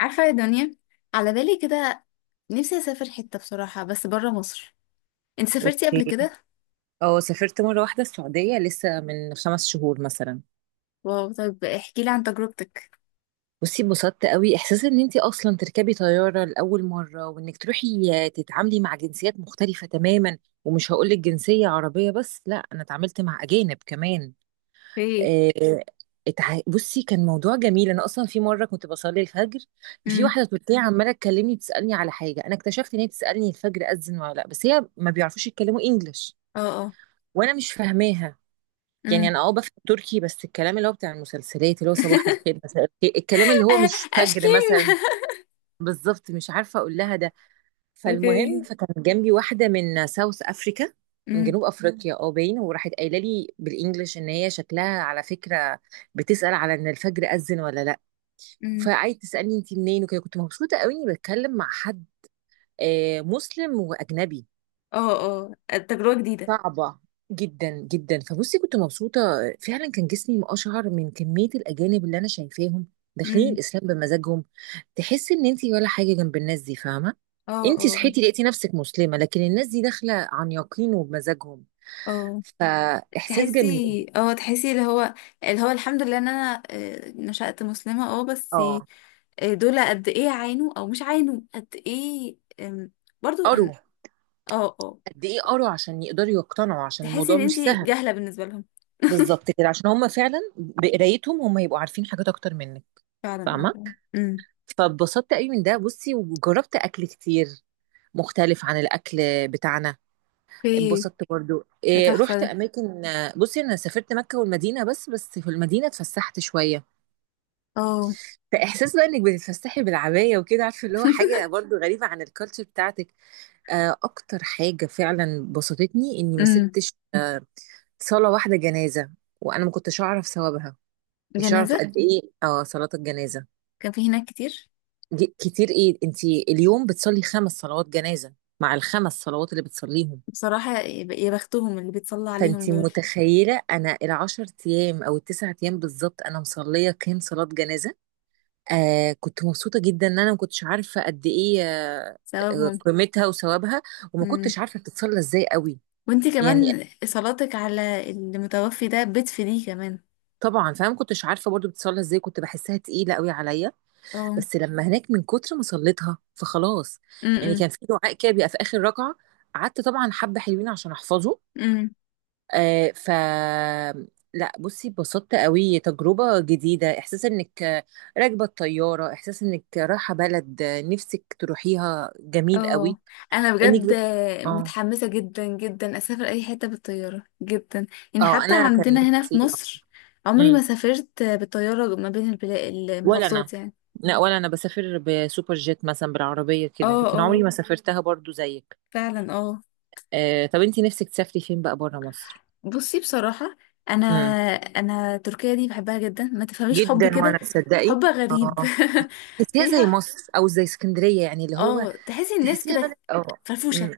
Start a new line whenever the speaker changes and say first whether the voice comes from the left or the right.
left: عارفة يا دنيا، على بالي كده. نفسي أسافر حتة بصراحة، بس برا مصر. انت سافرتي قبل
right: اوكي.
left: كده؟
right: اه، سافرت مره واحده السعوديه لسه من 5 شهور مثلا.
left: واو، طيب احكي لي عن تجربتك.
right: بصي اتبسطت قوي، احساس ان انت اصلا تركبي طياره لاول مره، وانك تروحي تتعاملي مع جنسيات مختلفه تماما. ومش هقول لك جنسيه عربيه بس، لا، انا اتعاملت مع اجانب كمان.
left: ايه.
right: آه. بصي كان موضوع جميل، انا اصلا في مره كنت بصلي الفجر، ففي
left: امم.
right: واحده تركيه عماله تكلمني تسالني على حاجه. انا اكتشفت ان هي بتسالني الفجر اذن ولا لا، بس هي ما بيعرفوش يتكلموا انجلش.
left: اه، اه.
right: وانا مش فاهماها. يعني
left: امم.
right: انا بفهم تركي، بس الكلام اللي هو بتاع المسلسلات، اللي هو صباح الخير مساء الخير، الكلام اللي هو
left: آه،
right: مش فجر
left: اشكيم.
right: مثلا. بالظبط، مش عارفه اقول لها ده. فالمهم،
left: اوكي.
right: فكان جنبي واحده من ساوث افريكا، من
left: امم.
right: جنوب افريقيا، اه باين، وراحت قايله لي بالانجلش ان هي شكلها على فكره بتسال على ان الفجر اذن ولا لا.
left: امم.
right: فقعدت تسالني انت منين وكده. كنت مبسوطه قوي اني بتكلم مع حد مسلم واجنبي.
left: اه، اه. تجربة جديدة.
right: صعبة جدا جدا، فبصي كنت مبسوطة. فعلا كان جسمي أشهر من كمية الأجانب اللي أنا شايفاهم داخلين
left: امم.
right: الإسلام بمزاجهم. تحس إن أنتي ولا حاجة جنب الناس دي، فاهمة؟
left: اه،
right: أنتي
left: اه،
right: صحيتي لقيتي نفسك مسلمة، لكن الناس دي داخلة عن يقين وبمزاجهم،
left: اه.
right: فإحساس جميل.
left: تحسي اللي هو الحمد لله ان انا نشأت مسلمة، اه، بس
right: اه،
left: دول قد ايه عانوا او مش عانوا قد ايه، برضو ان.
right: قروا.
left: اه، اه.
right: قد إيه قروا عشان يقدروا يقتنعوا، عشان
left: تحسي
right: الموضوع
left: ان
right: مش
left: انتي
right: سهل.
left: جاهلة بالنسبة لهم.
right: بالظبط كده، عشان هم فعلا بقرايتهم هم يبقوا عارفين حاجات أكتر منك،
left: فعلا
right: فاهمة.
left: والله. امم.
right: فاتبسطت قوي من ده. بصي وجربت اكل كتير مختلف عن الاكل بتاعنا.
left: اوكي.
right: اتبسطت برضو
left: ده
right: إيه،
left: تحفة
right: رحت
left: ده.
right: اماكن. بصي انا سافرت مكة والمدينة، بس في المدينة اتفسحت شوية.
left: اه.
right: فاحساس بقى انك بتتفسحي بالعباية وكده، عارفة، اللي هو حاجة برضو غريبة عن الكالتشر بتاعتك. اكتر حاجة فعلا بسطتني اني ما
left: امم.
right: سبتش صلاة واحدة جنازة. وانا ما كنتش اعرف ثوابها. كنتش اعرف
left: جنازة.
right: قد ايه صلاة الجنازة.
left: كان في هناك كتير.
right: دي كتير، ايه انت اليوم بتصلي 5 صلوات جنازة مع الخمس صلوات اللي بتصليهم.
left: بصراحة يا بختهم اللي بيتصلى عليهم
right: فانتي
left: دول.
right: متخيلة، انا العشر ايام او التسع ايام بالظبط انا مصلية كام صلاة جنازة؟ كنت مبسوطة جدا ان انا ما كنتش عارفة قد ايه
left: ثوابهم.
right: قيمتها وثوابها. وما
left: امم.
right: كنتش عارفة بتتصلى ازاي قوي.
left: وانتي
right: يعني
left: كمان صلاتك على المتوفي ده بتفيديه كمان.
right: طبعا فانا ما كنتش عارفة برضو بتتصلى ازاي، كنت بحسها تقيلة قوي عليا.
left: اه.
right: بس لما هناك من كتر ما صليتها فخلاص. يعني كان
left: امم.
right: في دعاء كده بيبقى في اخر ركعة، قعدت طبعا حبة حلوين عشان احفظه. آه ف لا بصي اتبسطت قوي، تجربة جديدة، احساس انك راكبة الطيارة، احساس انك رايحة بلد نفسك تروحيها جميل قوي.
left: اه. انا
right: انك
left: بجد
right: بت... اه،
left: متحمسه جدا جدا اسافر اي حته بالطياره جدا. يعني
right: اه.
left: حتى
right: انا كان
left: عندنا هنا في
right: نفسي
left: مصر عمري
right: مم.
left: ما سافرت بالطياره ما بين البلاد،
right: ولا انا.
left: المحافظات يعني.
right: لا، ولا انا بسافر بسوبر جيت مثلا بالعربية
left: اه،
right: كده، لكن
left: اه.
right: عمري ما سافرتها برضو زيك.
left: فعلا، اه.
right: طب انتي نفسك تسافري فين بقى بره مصر؟
left: بصي بصراحه. انا
right: مم.
left: انا تركيا دي بحبها جدا، ما تفهميش حب
right: جدا،
left: كده.
right: وانا تصدقي
left: حب غريب.
right: اه تحسيها زي
left: فيها.
right: مصر او زي اسكندرية، يعني اللي هو
left: اه، تحسي الناس
right: تحسيها بلد
left: كده فرفوشه،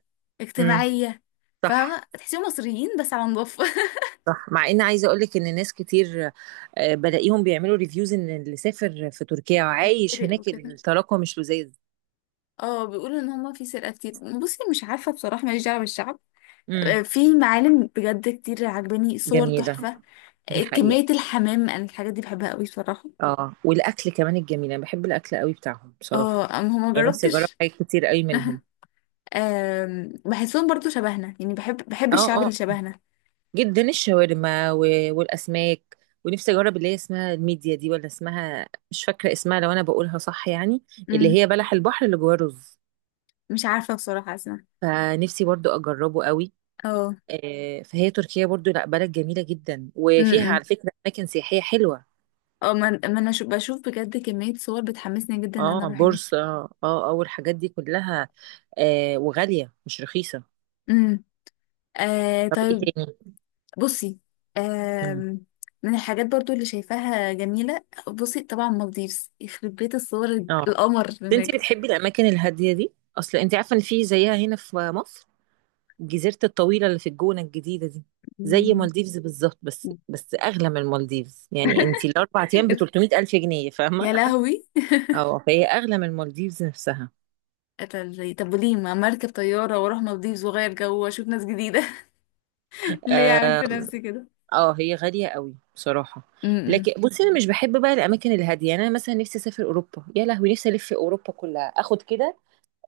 right: امم.
left: اجتماعيه.
right: صح،
left: فاهمه، تحسيهم مصريين بس على نضافه.
right: صح، مع ان عايزه اقول لك ان ناس كتير بلاقيهم بيعملوا ريفيوز ان اللي سافر في تركيا وعايش
left: يتفرق
right: هناك
left: وكده.
right: التراكم مش لذيذ.
left: اه، بيقولوا ان هما في سرقة كتير. بصي مش عارفة بصراحة، ماليش دعوة بالشعب.
right: امم.
left: في معالم بجد كتير عجباني، صور
right: جميله.
left: تحفة.
right: دي حقيقه.
left: كمية الحمام، انا الحاجات دي بحبها قوي بصراحة.
right: اه، والاكل كمان الجميل، انا بحب الاكل قوي بتاعهم
left: اه
right: بصراحه.
left: اما هما
right: يعني نفسي اجرب
left: جربتش.
right: حاجات كتير قوي منهم.
left: بحسهم برضو شبهنا، يعني بحب
right: اه،
left: الشعب اللي
right: اه، آه.
left: شبهنا.
right: جدا، الشاورما والاسماك. ونفسي اجرب اللي هي اسمها الميديا دي، ولا اسمها، مش فاكره اسمها، لو انا بقولها صح يعني، اللي
left: امم.
right: هي بلح البحر اللي جواه رز.
left: مش عارفة بصراحة، اسمع.
right: فنفسي برضو اجربه قوي.
left: اه.
right: فهي تركيا برضو لا بلد جميلة جدا، وفيها
left: امم.
right: على فكرة أماكن سياحية حلوة.
left: اه ما انا بشوف بجد كمية صور بتحمسني جدا ان انا
right: اه،
left: اروح هناك.
right: بورصة، والحاجات دي كلها. وغالية مش رخيصة.
left: امم. آه،
right: طب ايه
left: طيب.
right: تاني؟
left: بصي.
right: مم.
left: آم، من الحاجات برضو اللي شايفاها جميلة، بصي طبعا مالديفز يخرب بيت الصور.
right: اه،
left: القمر
right: انت
left: هناك.
right: بتحبي الأماكن الهادية دي؟ أصل انت عارفة إن في زيها هنا في مصر، الجزيرة الطويلة اللي في الجونة الجديدة دي، زي
left: مم.
right: مالديفز بالظبط. بس أغلى من مالديفز، يعني انت الأربع أيام ب 300 ألف جنيه، فاهمة؟
left: يا لهوي.
right: اه، فهي أغلى من مالديفز نفسها.
left: طب وليه ما مركب طيارة واروح مالديفز واغير جو واشوف ناس جديدة؟ ليه اعمل
right: آه.
left: في نفسي كده؟
right: اه، هي غالية قوي بصراحة.
left: امم.
right: لكن بصي انا مش بحب بقى الاماكن الهادية، يعني انا مثلا نفسي اسافر اوروبا، يا لهوي نفسي الف في اوروبا كلها، اخد كده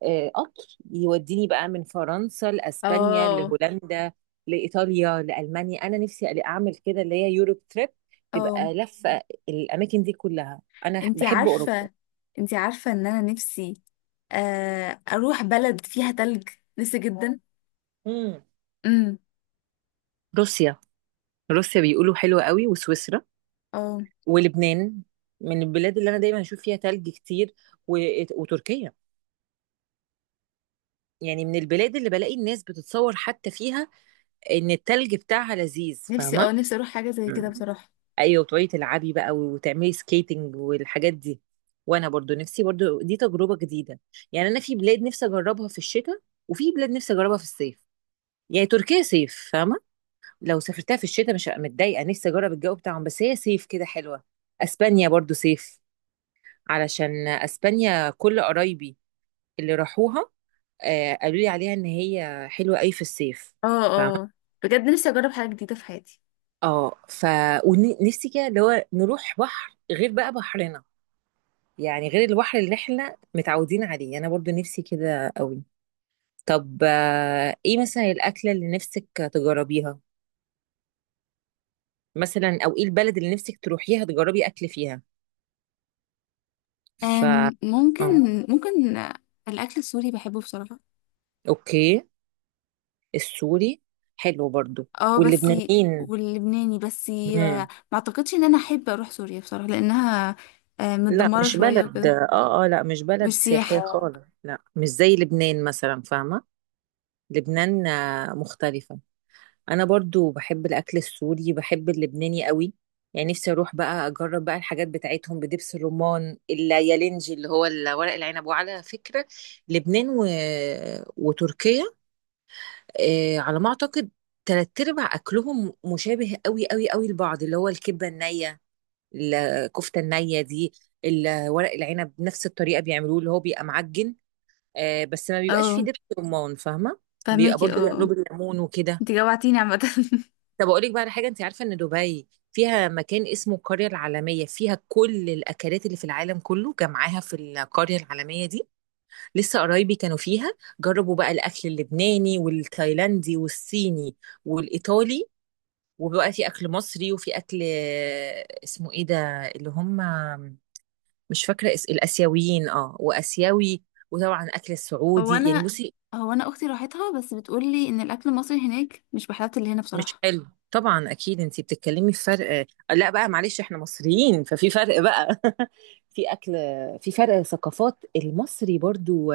right: قطر يوديني بقى من فرنسا لاسبانيا
left: اه،
right: لهولندا لايطاليا لالمانيا. انا نفسي اعمل كده، اللي هي يوروب تريب،
left: اه.
right: تبقى لفة. الاماكن دي كلها انا
left: انتي
right: بحب اوروبا.
left: عارفة انتي عارفة ان انا نفسي اروح بلد فيها تلج. نفسي جدا.
right: مم.
left: امم.
right: روسيا، روسيا بيقولوا حلوة قوي، وسويسرا،
left: اه،
right: ولبنان، من البلاد اللي انا دايما اشوف فيها تلج كتير و... وتركيا. يعني من البلاد اللي بلاقي الناس بتتصور حتى فيها، ان التلج بتاعها لذيذ،
left: نفسي
right: فاهمه؟
left: اه نفسي اروح حاجة زي
right: مم.
left: كده بصراحة.
right: ايوه، وتقعدي تلعبي بقى وتعملي سكيتنج والحاجات دي. وانا برضو نفسي، برضو دي تجربه جديده. يعني انا في بلاد نفسي اجربها في الشتاء، وفي بلاد نفسي اجربها في الصيف. يعني تركيا صيف، فاهمه. لو سافرتها في الشتاء مش هبقى متضايقه، نفسي اجرب الجو بتاعهم، بس هي صيف كده حلوه. اسبانيا برضو صيف، علشان اسبانيا كل قرايبي اللي راحوها قالوا لي عليها ان هي حلوه قوي في الصيف،
left: اه،
right: فاهمه؟
left: اه. بجد نفسي اجرب حاجه جديده في حياتي.
right: اه ف ونفسي كده اللي هو نروح بحر غير بقى بحرنا، يعني غير البحر اللي احنا متعودين عليه، انا برضو نفسي كده قوي. طب ايه مثلا الاكله اللي نفسك تجربيها مثلا، او ايه البلد اللي نفسك تروحيها تجربي اكل فيها؟ ف
left: ممكن
right: اه
left: ممكن. الاكل السوري بحبه بصراحه.
right: اوكي. السوري حلو برضو.
left: اه، بس.
right: واللبنانيين.
left: واللبناني بس.
right: مم.
left: ما اعتقدش ان انا احب اروح سوريا بصراحه لانها
right: لا،
left: متدمره
right: مش
left: شويه
right: بلد،
left: وكده.
right: اه اه لا مش
left: مش
right: بلد سياحية
left: سياحه.
right: خالص، لا مش زي لبنان مثلا، فاهمة. لبنان مختلفة. انا برضو بحب الاكل السوري، بحب اللبناني قوي. يعني نفسي اروح بقى اجرب بقى الحاجات بتاعتهم، بدبس الرمان، اليالنجي اللي هو ورق العنب. وعلى فكرة لبنان وتركيا، على ما اعتقد تلات ارباع اكلهم مشابه قوي قوي قوي لبعض، اللي هو الكبة النية، الكفتة النية دي، ورق العنب، نفس الطريقة بيعملوه، اللي هو بيبقى معجن. بس ما بيبقاش فيه
left: اه،
right: دبس رمان، فاهمة. بيبقى
left: فهميكي. اه،
right: برضو بيعملوه
left: آه.
right: بالليمون وكده.
left: انت جوعتيني عامه.
right: طب اقول لك بقى على حاجه، انت عارفه ان دبي فيها مكان اسمه القريه العالميه، فيها كل الاكلات اللي في العالم كله جمعاها في القريه العالميه دي. لسه قرايبي كانوا فيها، جربوا بقى الاكل اللبناني والتايلاندي والصيني والايطالي. وبقى في اكل مصري، وفي اكل اسمه ايه ده، اللي هم، مش فاكره الاسيويين، واسيوي. وطبعا اكل
left: هو
right: السعودي، يعني
left: انا
right: بصي.
left: هو انا اختي راحتها، بس بتقولي ان الاكل المصري هناك مش بحلاوه اللي هنا
right: مش
left: بصراحه.
right: حلو طبعا، اكيد انتي بتتكلمي في فرق لا بقى معلش، احنا مصريين، ففي فرق بقى. في اكل، في فرق ثقافات. المصري برضو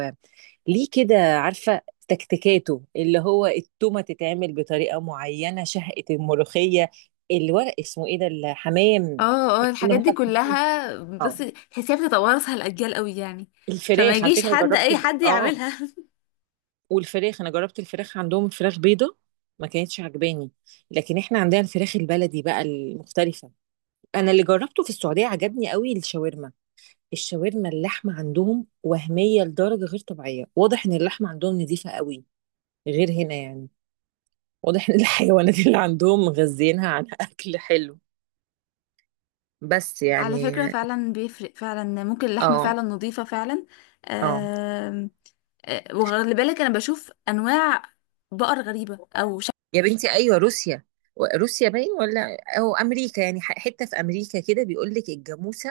right: ليه كده، عارفه، تكتيكاته، اللي هو التومه تتعمل بطريقه معينه، شهقه، الملوخيه، الورق، اسمه ايه ده، الحمام.
left: اه، اه،
right: اللي
left: الحاجات
right: هم
left: دي
right: الحمام.
left: كلها.
right: اه.
left: بس تحسيها بتتوارثها الأجيال قوي يعني. فما
right: الفراخ على
left: يجيش
right: فكره
left: حد أي
right: جربت،
left: حد
right: اه.
left: يعملها.
right: والفراخ انا جربت الفراخ عندهم، فراخ بيضه، ما كانتش عجباني. لكن احنا عندنا الفراخ البلدي بقى المختلفه. انا اللي جربته في السعوديه عجبني قوي الشاورما. الشاورما، اللحمه عندهم وهميه لدرجه غير طبيعيه، واضح ان اللحمه عندهم نظيفه قوي، غير هنا يعني. واضح ان الحيوانات اللي عندهم مغذينها على اكل حلو، بس
left: على
right: يعني.
left: فكرة فعلا بيفرق، فعلا ممكن اللحمة
right: اه،
left: فعلا نظيفة فعلا.
right: اه.
left: آم، وخلي بالك أنا بشوف أنواع بقر غريبة أو شكل.
right: يا بنتي، ايوه، روسيا روسيا باين، ولا او امريكا، يعني حته في امريكا كده بيقول لك الجاموسه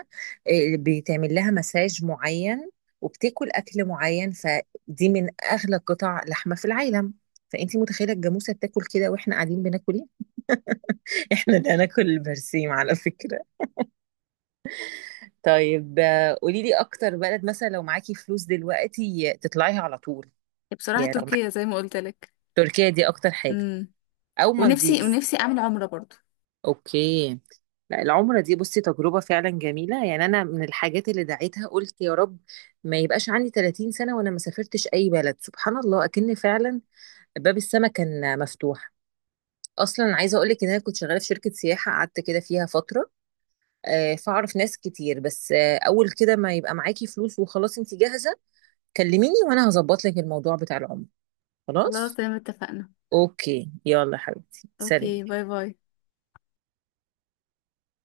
right: بيتعمل لها مساج معين، وبتاكل اكل معين، فدي من اغلى قطع لحمه في العالم. فانتي متخيله الجاموسه بتاكل كده، واحنا قاعدين بناكل ايه؟ احنا ده ناكل البرسيم على فكره. طيب قولي لي اكتر بلد مثلا لو معاكي فلوس دلوقتي تطلعيها على طول.
left: بصراحة
right: يعني لو معاكي،
left: تركيا زي ما قلت لك.
right: تركيا دي اكتر حاجه،
left: امم.
right: او
left: ونفسي
right: مالديفز.
left: ونفسي أعمل عمرة برضو.
right: اوكي. لا العمرة دي بصي تجربة فعلا جميلة، يعني أنا من الحاجات اللي دعيتها قلت يا رب ما يبقاش عندي 30 سنة وأنا ما سافرتش أي بلد. سبحان الله، أكن فعلا باب السما كان مفتوح. أصلا عايزة أقولك إن أنا كنت شغالة في شركة سياحة، قعدت كده فيها فترة فأعرف ناس كتير. بس أول كده ما يبقى معاكي فلوس وخلاص أنت جاهزة، كلميني وأنا هظبط لك الموضوع بتاع العمرة.
left: خلاص
right: خلاص.
left: تمام اتفقنا.
right: أوكي، يلا حبيبتي،
left: أوكي،
right: سلام.
left: باي باي.